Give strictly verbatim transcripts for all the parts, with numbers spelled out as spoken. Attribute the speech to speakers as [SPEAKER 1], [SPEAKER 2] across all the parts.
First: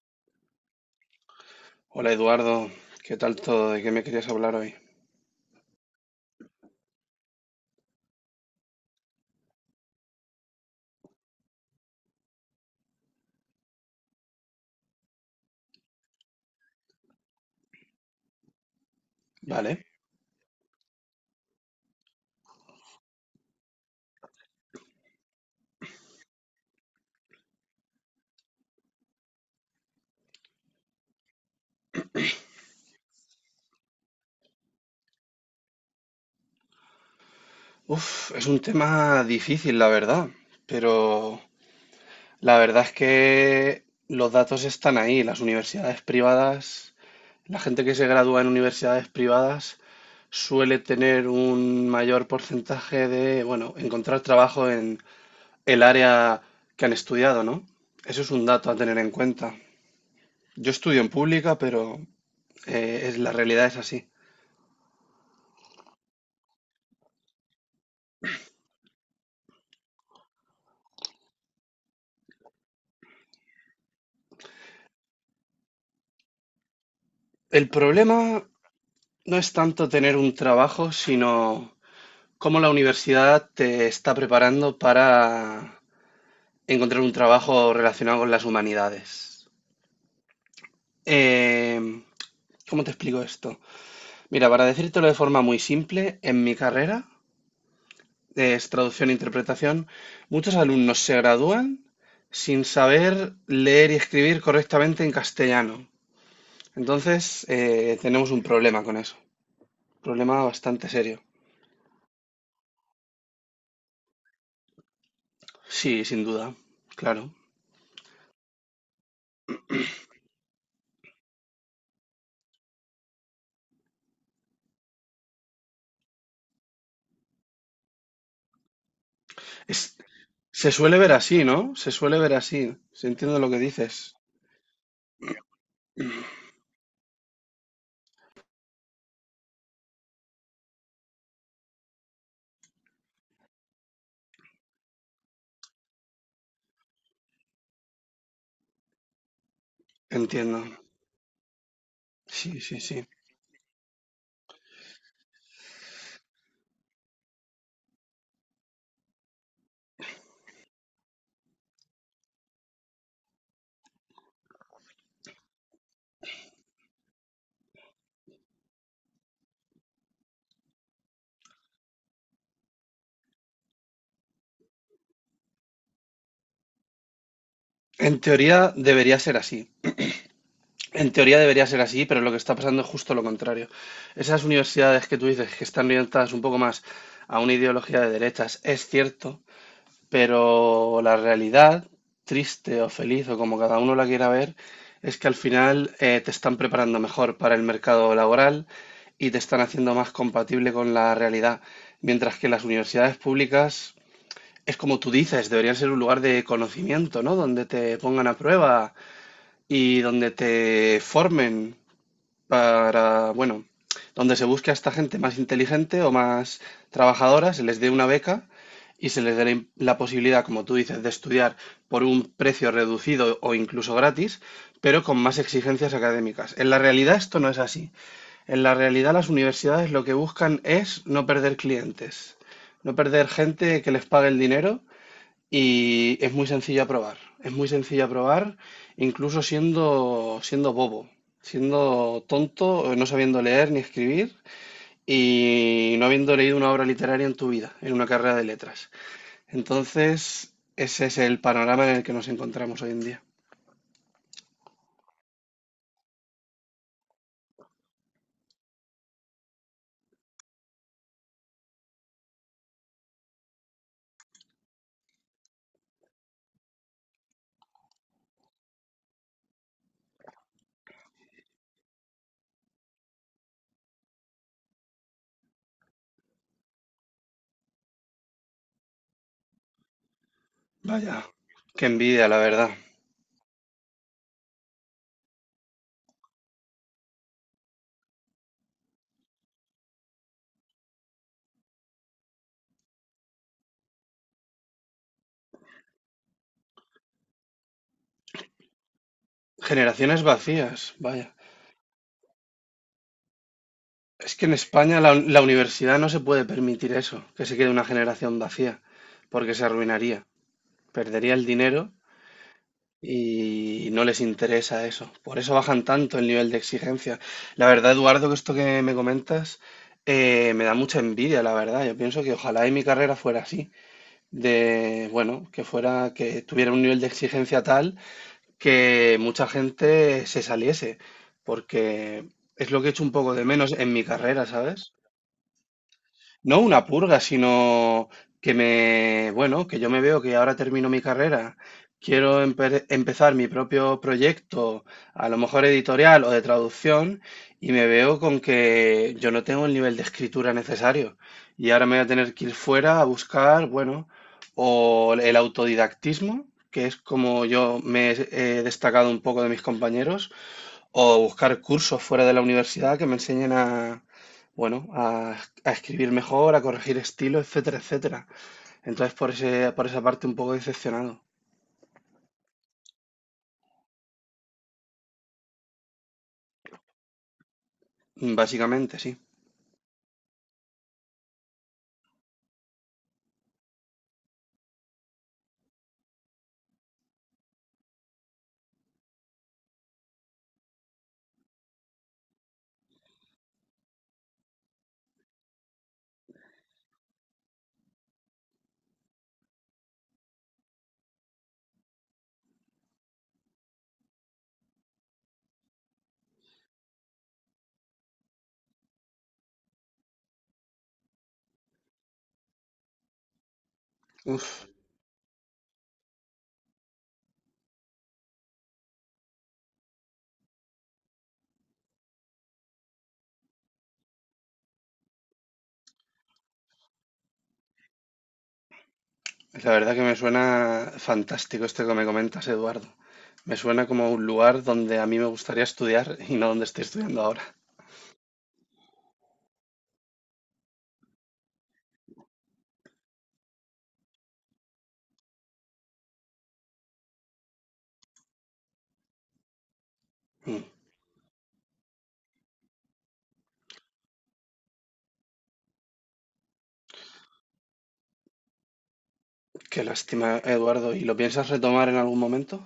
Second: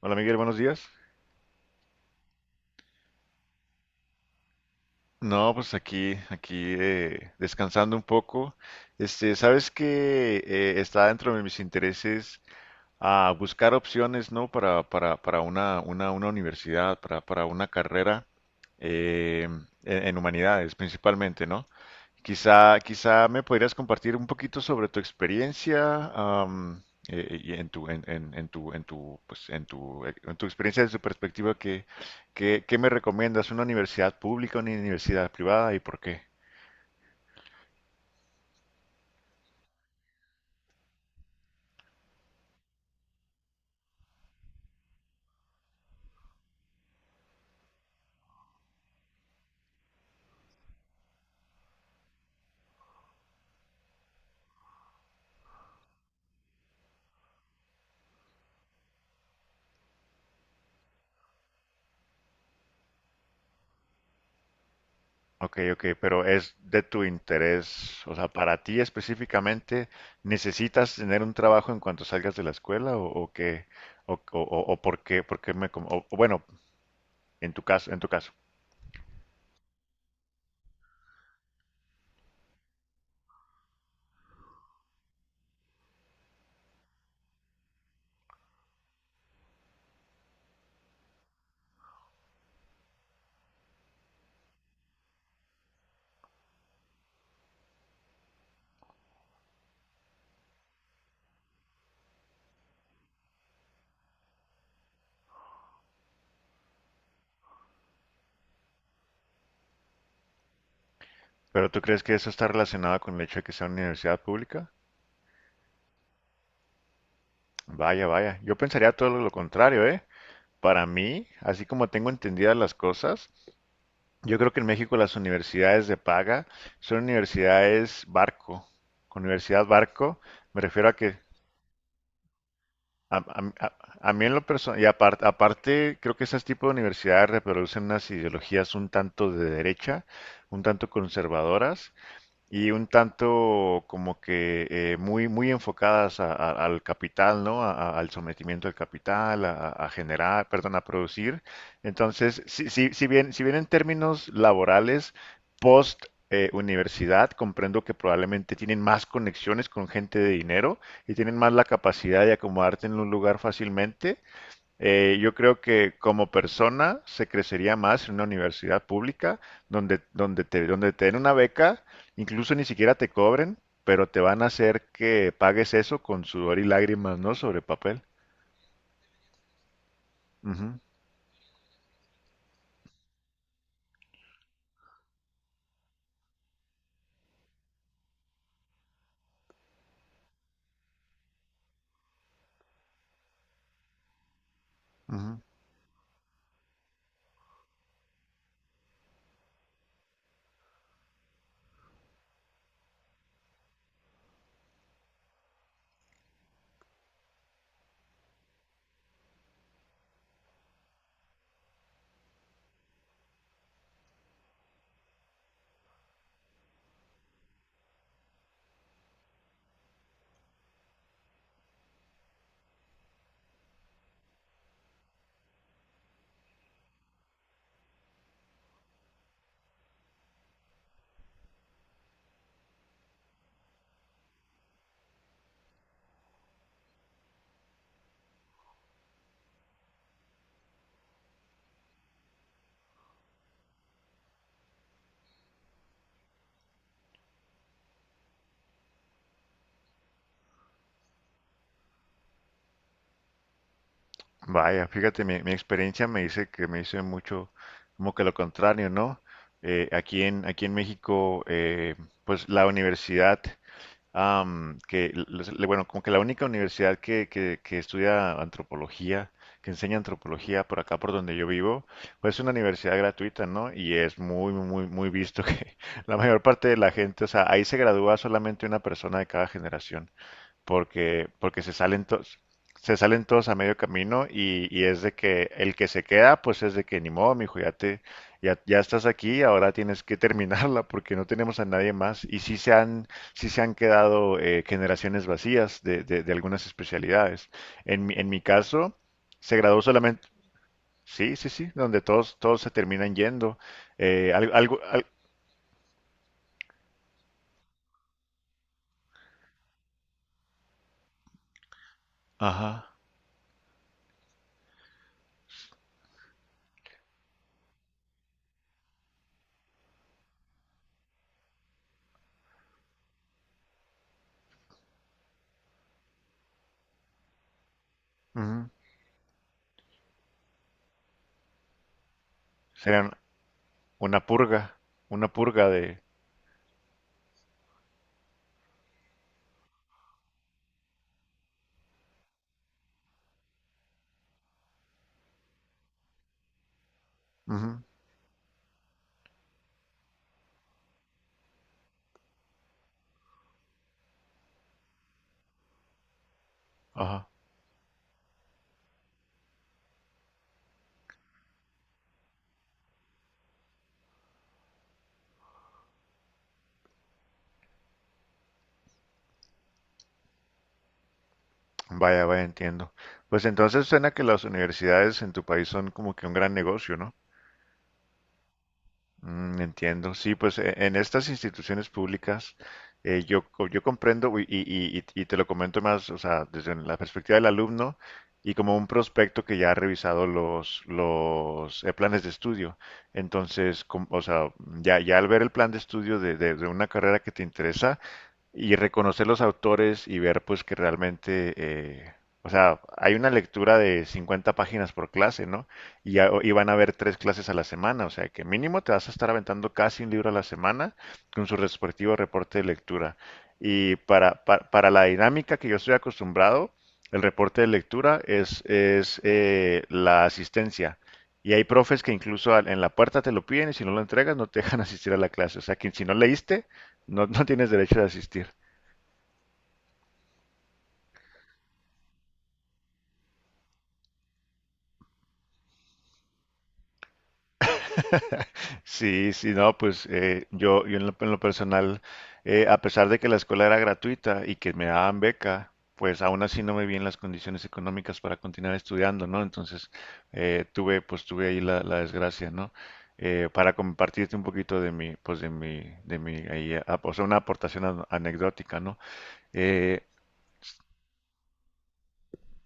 [SPEAKER 1] Hola Miguel, buenos días.
[SPEAKER 2] Hola Eduardo, ¿qué tal todo? ¿De qué me querías hablar hoy?
[SPEAKER 1] No, pues aquí, aquí eh, Descansando un poco. Este, sabes que eh, está dentro de mis intereses a buscar opciones, ¿no? Para, para, para una, una, una universidad, para, para una carrera eh,
[SPEAKER 2] Vale.
[SPEAKER 1] en, en humanidades principalmente, ¿no? Quizá, quizá me podrías compartir un poquito sobre tu experiencia, am, eh, eh, y en tu, en, en- en tu, en tu, pues, en tu, eh, en tu experiencia desde tu perspectiva, ¿qué, qué, qué me recomiendas? ¿Una universidad pública, una universidad privada y por qué?
[SPEAKER 2] Uf, es un tema difícil, la verdad, pero la verdad es que los datos están ahí. Las universidades privadas, la gente que se gradúa en universidades privadas suele tener un mayor porcentaje de, bueno, encontrar trabajo en el área que han estudiado, ¿no? Eso es un dato a tener en cuenta. Yo estudio en pública, pero eh, es, la realidad es así.
[SPEAKER 1] Ok, ok, pero es de tu interés, o sea, para ti específicamente, ¿necesitas tener un trabajo en cuanto salgas de la escuela o, o qué, o, o, o- o por qué, por qué me, com- o, o bueno, en tu
[SPEAKER 2] El
[SPEAKER 1] caso, en tu caso.
[SPEAKER 2] problema no es tanto tener un trabajo, sino cómo la universidad te está preparando para encontrar un trabajo relacionado con las humanidades. Em, ¿Cómo te explico esto? Mira, para decírtelo de forma muy simple, en mi carrera, que es traducción e interpretación, muchos alumnos se gradúan sin saber leer y escribir correctamente en castellano. Entonces, eh, tenemos un problema con eso, problema bastante serio.
[SPEAKER 1] ¿Pero tú crees que eso está relacionado con el hecho de que sea una universidad pública?
[SPEAKER 2] Sí, sin duda, claro.
[SPEAKER 1] Vaya, vaya. Yo pensaría todo lo contrario, ¿eh? Para mí, así como tengo entendidas las cosas, yo creo que en México las universidades de paga son universidades barco. Con universidad
[SPEAKER 2] Es-
[SPEAKER 1] barco me
[SPEAKER 2] Se
[SPEAKER 1] refiero a
[SPEAKER 2] suele ver
[SPEAKER 1] que
[SPEAKER 2] así, ¿no? Se suele ver así. Se
[SPEAKER 1] a,
[SPEAKER 2] entiende lo que
[SPEAKER 1] a- a- a
[SPEAKER 2] dices.
[SPEAKER 1] mí en lo personal, y apar- aparte, creo que ese tipo de universidades reproducen unas ideologías un tanto de derecha, un tanto conservadoras, y un tanto como que eh, muy, muy enfocadas a- a- al capital, ¿no? A- a- al sometimiento del capital, a, a- a generar,
[SPEAKER 2] Entiendo.
[SPEAKER 1] perdón, a producir. Entonces,
[SPEAKER 2] Sí,
[SPEAKER 1] si,
[SPEAKER 2] sí,
[SPEAKER 1] si,
[SPEAKER 2] sí.
[SPEAKER 1] si bien, si bien en términos laborales, post eh, universidad, comprendo que probablemente tienen más conexiones con gente de dinero y tienen más la capacidad de acomodarte en un lugar fácilmente. Eh, yo creo que como persona se crecería más en una universidad pública donde, donde te, donde te den una beca, incluso ni siquiera te cobren, pero te van a hacer que pagues eso con sudor y lágrimas, ¿no? Sobre papel.
[SPEAKER 2] En teoría debería ser así.
[SPEAKER 1] Ujú,
[SPEAKER 2] En teoría debería ser así, pero lo que está pasando es justo lo contrario. Esas universidades que tú dices que están orientadas un poco más a una ideología de derechas, es cierto, pero la realidad, triste o feliz o como cada uno la quiera ver, es que al
[SPEAKER 1] ujú.
[SPEAKER 2] final eh, te están preparando mejor para el mercado laboral y te están haciendo más compatible con la realidad. Mientras que las universidades públicas, es como tú dices, deberían ser un lugar de conocimiento, ¿no? Donde te pongan a prueba y donde te formen para, bueno, donde se busque a esta gente más inteligente o más trabajadora, se les dé una beca y se les dé la, im- la posibilidad, como tú dices, de estudiar por un precio reducido o incluso gratis, pero con más exigencias académicas. En la realidad esto no es así. En la realidad las universidades lo que buscan es no perder clientes, no perder gente que les pague el dinero y es muy sencillo aprobar. Es muy sencillo aprobar, incluso siendo, siendo bobo, siendo tonto, eh, no sabiendo leer ni escribir y no habiendo leído una obra literaria en tu vida, en una carrera de letras. Entonces, ese es el panorama en el que nos encontramos hoy en día.
[SPEAKER 1] Vaya, fíjate, mi, mi experiencia me dice que me dice mucho como que lo contrario, ¿no? Eh, aquí en, aquí en México, eh, pues la universidad am, que, les- le- bueno, como que la única universidad que, que, que estudia antropología, que enseña antropología por acá, por donde yo vivo, pues es una universidad gratuita, ¿no? Y es muy, muy, muy visto que la mayor parte de la gente, o sea, ahí se gradúa solamente una persona de cada generación
[SPEAKER 2] Vaya,
[SPEAKER 1] porque, porque se
[SPEAKER 2] qué
[SPEAKER 1] salen
[SPEAKER 2] envidia, la
[SPEAKER 1] todos,
[SPEAKER 2] verdad.
[SPEAKER 1] se salen todos a medio camino y, y es de que el que se queda, pues es de que ni modo, mijo, ya te, ya, ya estás aquí, ahora tienes que terminarla porque no tenemos a nadie más. Y sí se han, sí se han quedado eh, generaciones vacías de, de, de algunas especialidades. En mi, en mi caso, se graduó
[SPEAKER 2] Generaciones
[SPEAKER 1] solamente,
[SPEAKER 2] vacías,
[SPEAKER 1] sí,
[SPEAKER 2] vaya.
[SPEAKER 1] sí, sí, donde todos, todos se terminan yendo. Eh,
[SPEAKER 2] Es que
[SPEAKER 1] al-
[SPEAKER 2] en
[SPEAKER 1] algo,
[SPEAKER 2] España
[SPEAKER 1] al-
[SPEAKER 2] la, la universidad no se puede permitir eso, que se quede una generación vacía, porque se arruinaría. Perdería el dinero
[SPEAKER 1] ajá,
[SPEAKER 2] y no les interesa eso. Por eso bajan tanto el nivel de exigencia. La verdad, Eduardo, que esto que me comentas eh, me da mucha envidia, la verdad. Yo pienso que ojalá y mi carrera fuera así, de, bueno, que fuera, que tuviera un nivel de exigencia tal
[SPEAKER 1] ujú,
[SPEAKER 2] que mucha gente se saliese, porque es lo que he hecho un
[SPEAKER 1] serían
[SPEAKER 2] poco de menos en mi
[SPEAKER 1] una
[SPEAKER 2] carrera,
[SPEAKER 1] purga,
[SPEAKER 2] ¿sabes?
[SPEAKER 1] una purga de,
[SPEAKER 2] No una purga, sino que me, bueno, que yo me veo que ahora termino mi carrera, quiero empe- empezar mi propio proyecto, a lo mejor editorial o de traducción, y
[SPEAKER 1] ujú,
[SPEAKER 2] me veo con que yo no tengo el nivel de escritura necesario. Y ahora me voy a tener que ir fuera a buscar, bueno, o el autodidactismo, que es
[SPEAKER 1] ajá.
[SPEAKER 2] como yo me he eh, destacado un poco de mis compañeros, o buscar cursos fuera de la universidad que me enseñen a, bueno, a, a escribir mejor, a corregir estilo, etcétera, etcétera. Entonces, por ese, por esa parte un poco decepcionado.
[SPEAKER 1] Vaya, vaya, entiendo. Pues entonces suena que las universidades en tu país son como que un gran negocio, ¿no?
[SPEAKER 2] Básicamente, sí.
[SPEAKER 1] Mm, entiendo. Sí, pues e- en estas instituciones públicas eh, yo, co- yo comprendo y, y- y- y te lo comento más, o sea, desde la perspectiva del alumno y como un prospecto que ya ha revisado los, los eh, planes de estudio. Entonces, com- o sea, ya, ya al ver el plan de estudio de, de de una carrera que te interesa, y reconocer los autores y ver pues que realmente, eh, o sea, hay una lectura de cincuenta páginas por clase, ¿no? Y, a- y van a haber tres clases a la semana, o sea que mínimo te vas a estar aventando casi un libro a la semana con su respectivo reporte de lectura. Y para,
[SPEAKER 2] Uf,
[SPEAKER 1] para, para la dinámica que yo estoy acostumbrado, el reporte de lectura es, es eh, la asistencia. Y hay profes que incluso al- en la puerta te lo piden y si no lo entregas no te dejan asistir a la clase. O sea que si no leíste, no, no tienes derecho de asistir.
[SPEAKER 2] la verdad que me suena fantástico esto que me comentas, Eduardo. Me suena como un lugar donde a mí me gustaría estudiar y no donde estoy estudiando ahora.
[SPEAKER 1] Sí, sí, no, pues eh, yo, yo en lo, en lo personal, eh, a pesar de que la escuela era gratuita y que me daban beca, pues aún así no me vi en las condiciones económicas para continuar estudiando, ¿no? Entonces eh,
[SPEAKER 2] Mm.
[SPEAKER 1] tuve, pues tuve ahí la, la desgracia, ¿no? Eh, para compartirte un poquito de mi, pues de mi, de mi, ahí, ah, o sea, una aportación an- anecdótica, ¿no?
[SPEAKER 2] Qué
[SPEAKER 1] Eh,
[SPEAKER 2] lástima, Eduardo. ¿Y lo piensas retomar en algún momento?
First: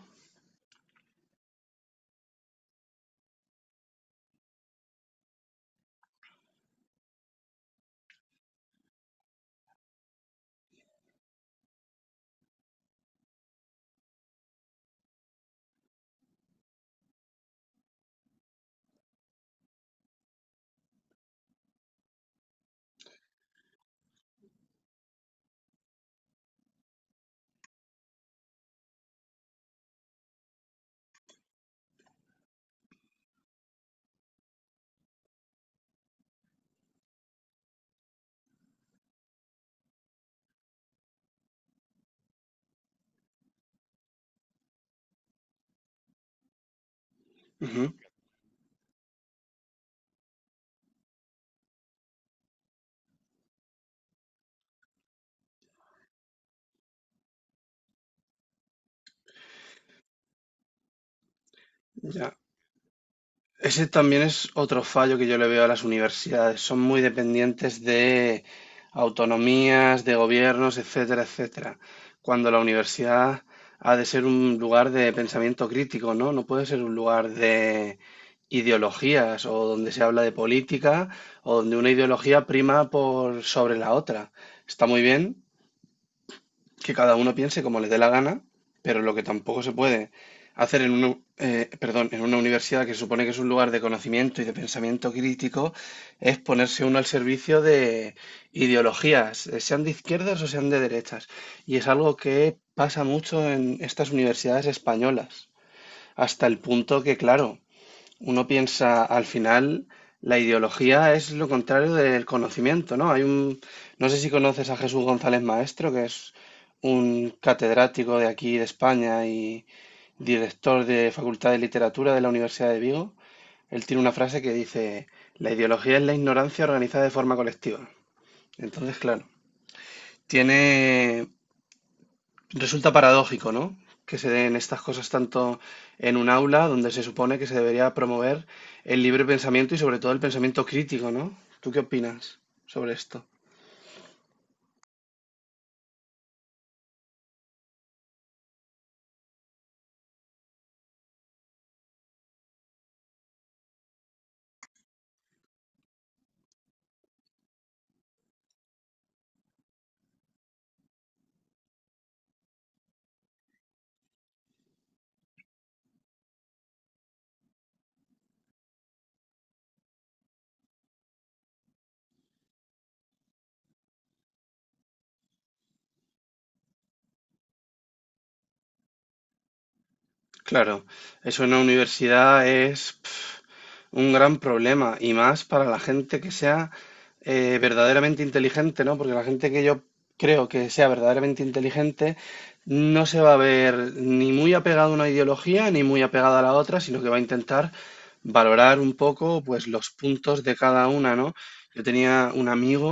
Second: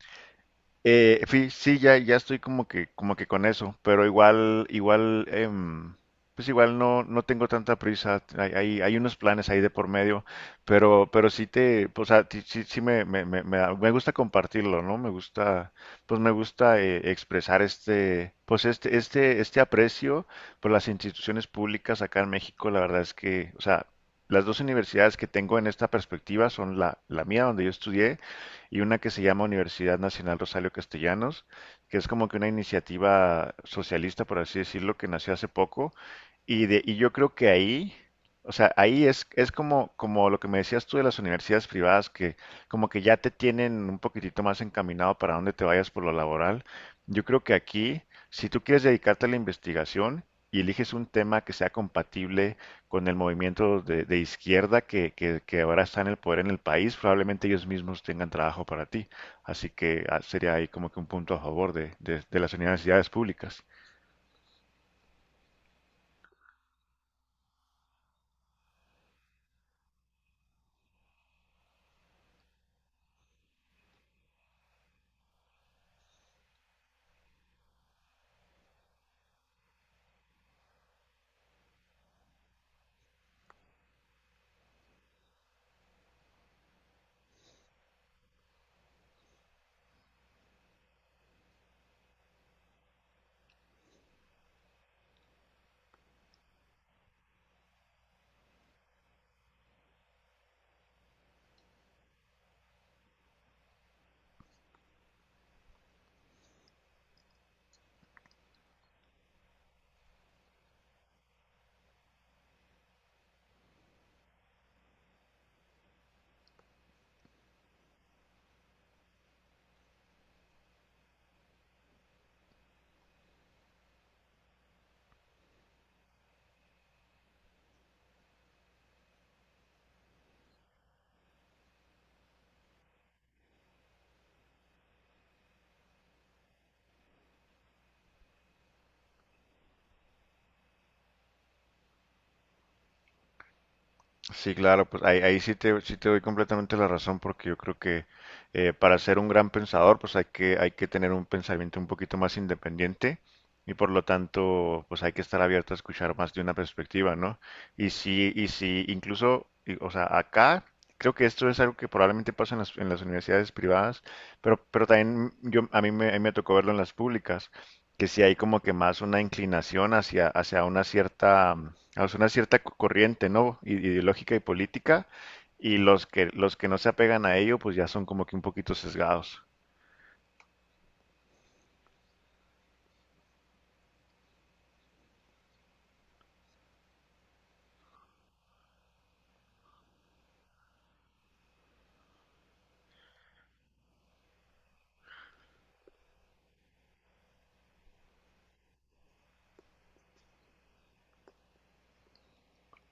[SPEAKER 1] Eh, fi- sí, ya, ya estoy como que, como que con eso, pero igual, igual, em, pues igual no, no tengo tanta prisa. Hay, hay, hay unos planes ahí de por medio, pero, pero sí te, pues, o sea, ti- sí, sí me, me, me, me da- me gusta compartirlo, ¿no? Me gusta, pues me gusta eh, expresar este, pues este, este, este aprecio por las instituciones públicas acá en México. La verdad es que, o sea, las dos universidades que tengo en esta perspectiva son la, la mía, donde yo estudié y una que se llama Universidad Nacional Rosario Castellanos, que es como que una iniciativa socialista, por así decirlo, que nació hace poco. Y, de, y yo creo que ahí, o sea, ahí es, es como, como lo que me decías tú de las universidades privadas, que como que ya te tienen un poquitito más encaminado para dónde te vayas por lo laboral. Yo creo que
[SPEAKER 2] Ujú.
[SPEAKER 1] aquí, si tú quieres dedicarte a la investigación y eliges un tema que sea compatible con el movimiento de, de izquierda que, que, que ahora está en el poder en el país, probablemente ellos mismos tengan trabajo para ti. Así que ah, sería ahí como que un punto a favor de, de,
[SPEAKER 2] Ya.
[SPEAKER 1] de las universidades públicas.
[SPEAKER 2] Ese también es otro fallo que yo le veo a las universidades. Son muy dependientes de autonomías, de gobiernos, etcétera, etcétera. Cuando la universidad ha de ser un lugar de pensamiento crítico, ¿no? No puede ser un lugar de ideologías o donde se habla de política o donde una ideología prima por sobre la otra. Está muy bien, que cada uno piense como le dé la gana, pero lo que tampoco se puede hacer en una, eh, perdón, en una universidad que se supone que es un lugar de conocimiento y de pensamiento crítico es ponerse uno al servicio de ideologías, eh, sean de izquierdas o sean de derechas. Y es algo que pasa mucho en estas universidades españolas, hasta el punto que, claro, uno piensa, al final, la ideología es lo contrario del conocimiento, ¿no? Hay un, no sé si conoces a Jesús González Maestro, que es un catedrático de aquí de España y director de Facultad de Literatura de la Universidad de Vigo. Él tiene una frase que dice, la ideología es la ignorancia organizada de forma colectiva. Entonces, claro, tiene, resulta paradójico, ¿no? Que se den estas cosas tanto en un aula donde se supone que se debería promover el libre pensamiento y sobre todo el pensamiento crítico, ¿no? ¿Tú qué opinas sobre esto?
[SPEAKER 1] Sí, claro, pues ahí, ahí sí te, sí te doy completamente la razón porque yo creo que eh, para ser un gran pensador pues hay que, hay que tener un pensamiento un poquito más independiente y por lo tanto pues hay que estar abierto a escuchar más de una perspectiva, ¿no? Y sí, y sí, incluso, y- o sea, acá creo que esto es algo que probablemente pasa en las, en las universidades privadas, pero, pero también yo, a mí me, a mí me tocó verlo en las públicas que si hay como que más una inclinación hacia, hacia una cierta, mm, hacia una cierta co- corriente, ¿no? I- Ideológica y política, y los que, los que no se apegan a ello, pues ya son como que un poquito sesgados.
[SPEAKER 2] Claro, eso en la universidad es pf, un gran problema y más para la gente que sea eh, verdaderamente inteligente, ¿no? Porque la gente que yo creo que sea verdaderamente inteligente no se va a ver ni muy apegada a una ideología ni muy apegada a la otra, sino que va a intentar valorar un poco pues los puntos de cada una, ¿no? Yo tenía un amigo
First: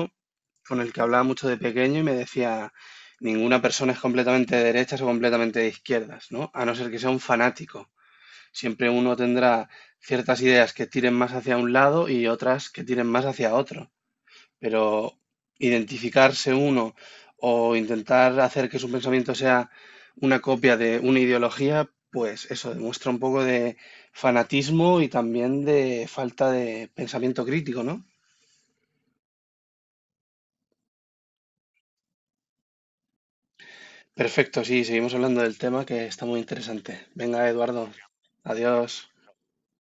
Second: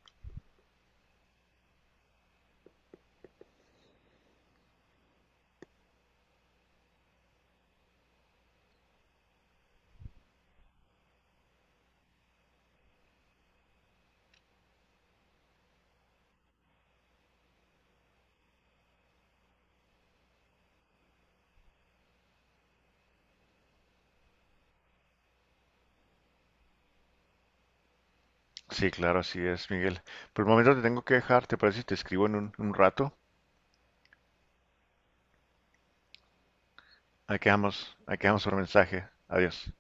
[SPEAKER 2] con el que hablaba mucho de pequeño y me decía, ninguna persona es completamente de derechas o completamente de izquierdas, ¿no? A no ser que sea un fanático. Siempre uno tendrá ciertas ideas que tiren más hacia un lado y otras que tiren más hacia otro. Pero identificarse uno o intentar hacer que su pensamiento sea una copia de una ideología, pues eso demuestra un poco de fanatismo y también de falta de pensamiento crítico, ¿no?
[SPEAKER 1] Sí, claro, así es, Miguel. Por el momento te tengo que dejar, ¿te parece si te escribo en un, un rato?
[SPEAKER 2] Perfecto, sí, seguimos hablando del tema que está muy interesante.
[SPEAKER 1] Aquí
[SPEAKER 2] Venga, Eduardo,
[SPEAKER 1] vamos, aquí vamos por mensaje.
[SPEAKER 2] adiós.
[SPEAKER 1] Adiós.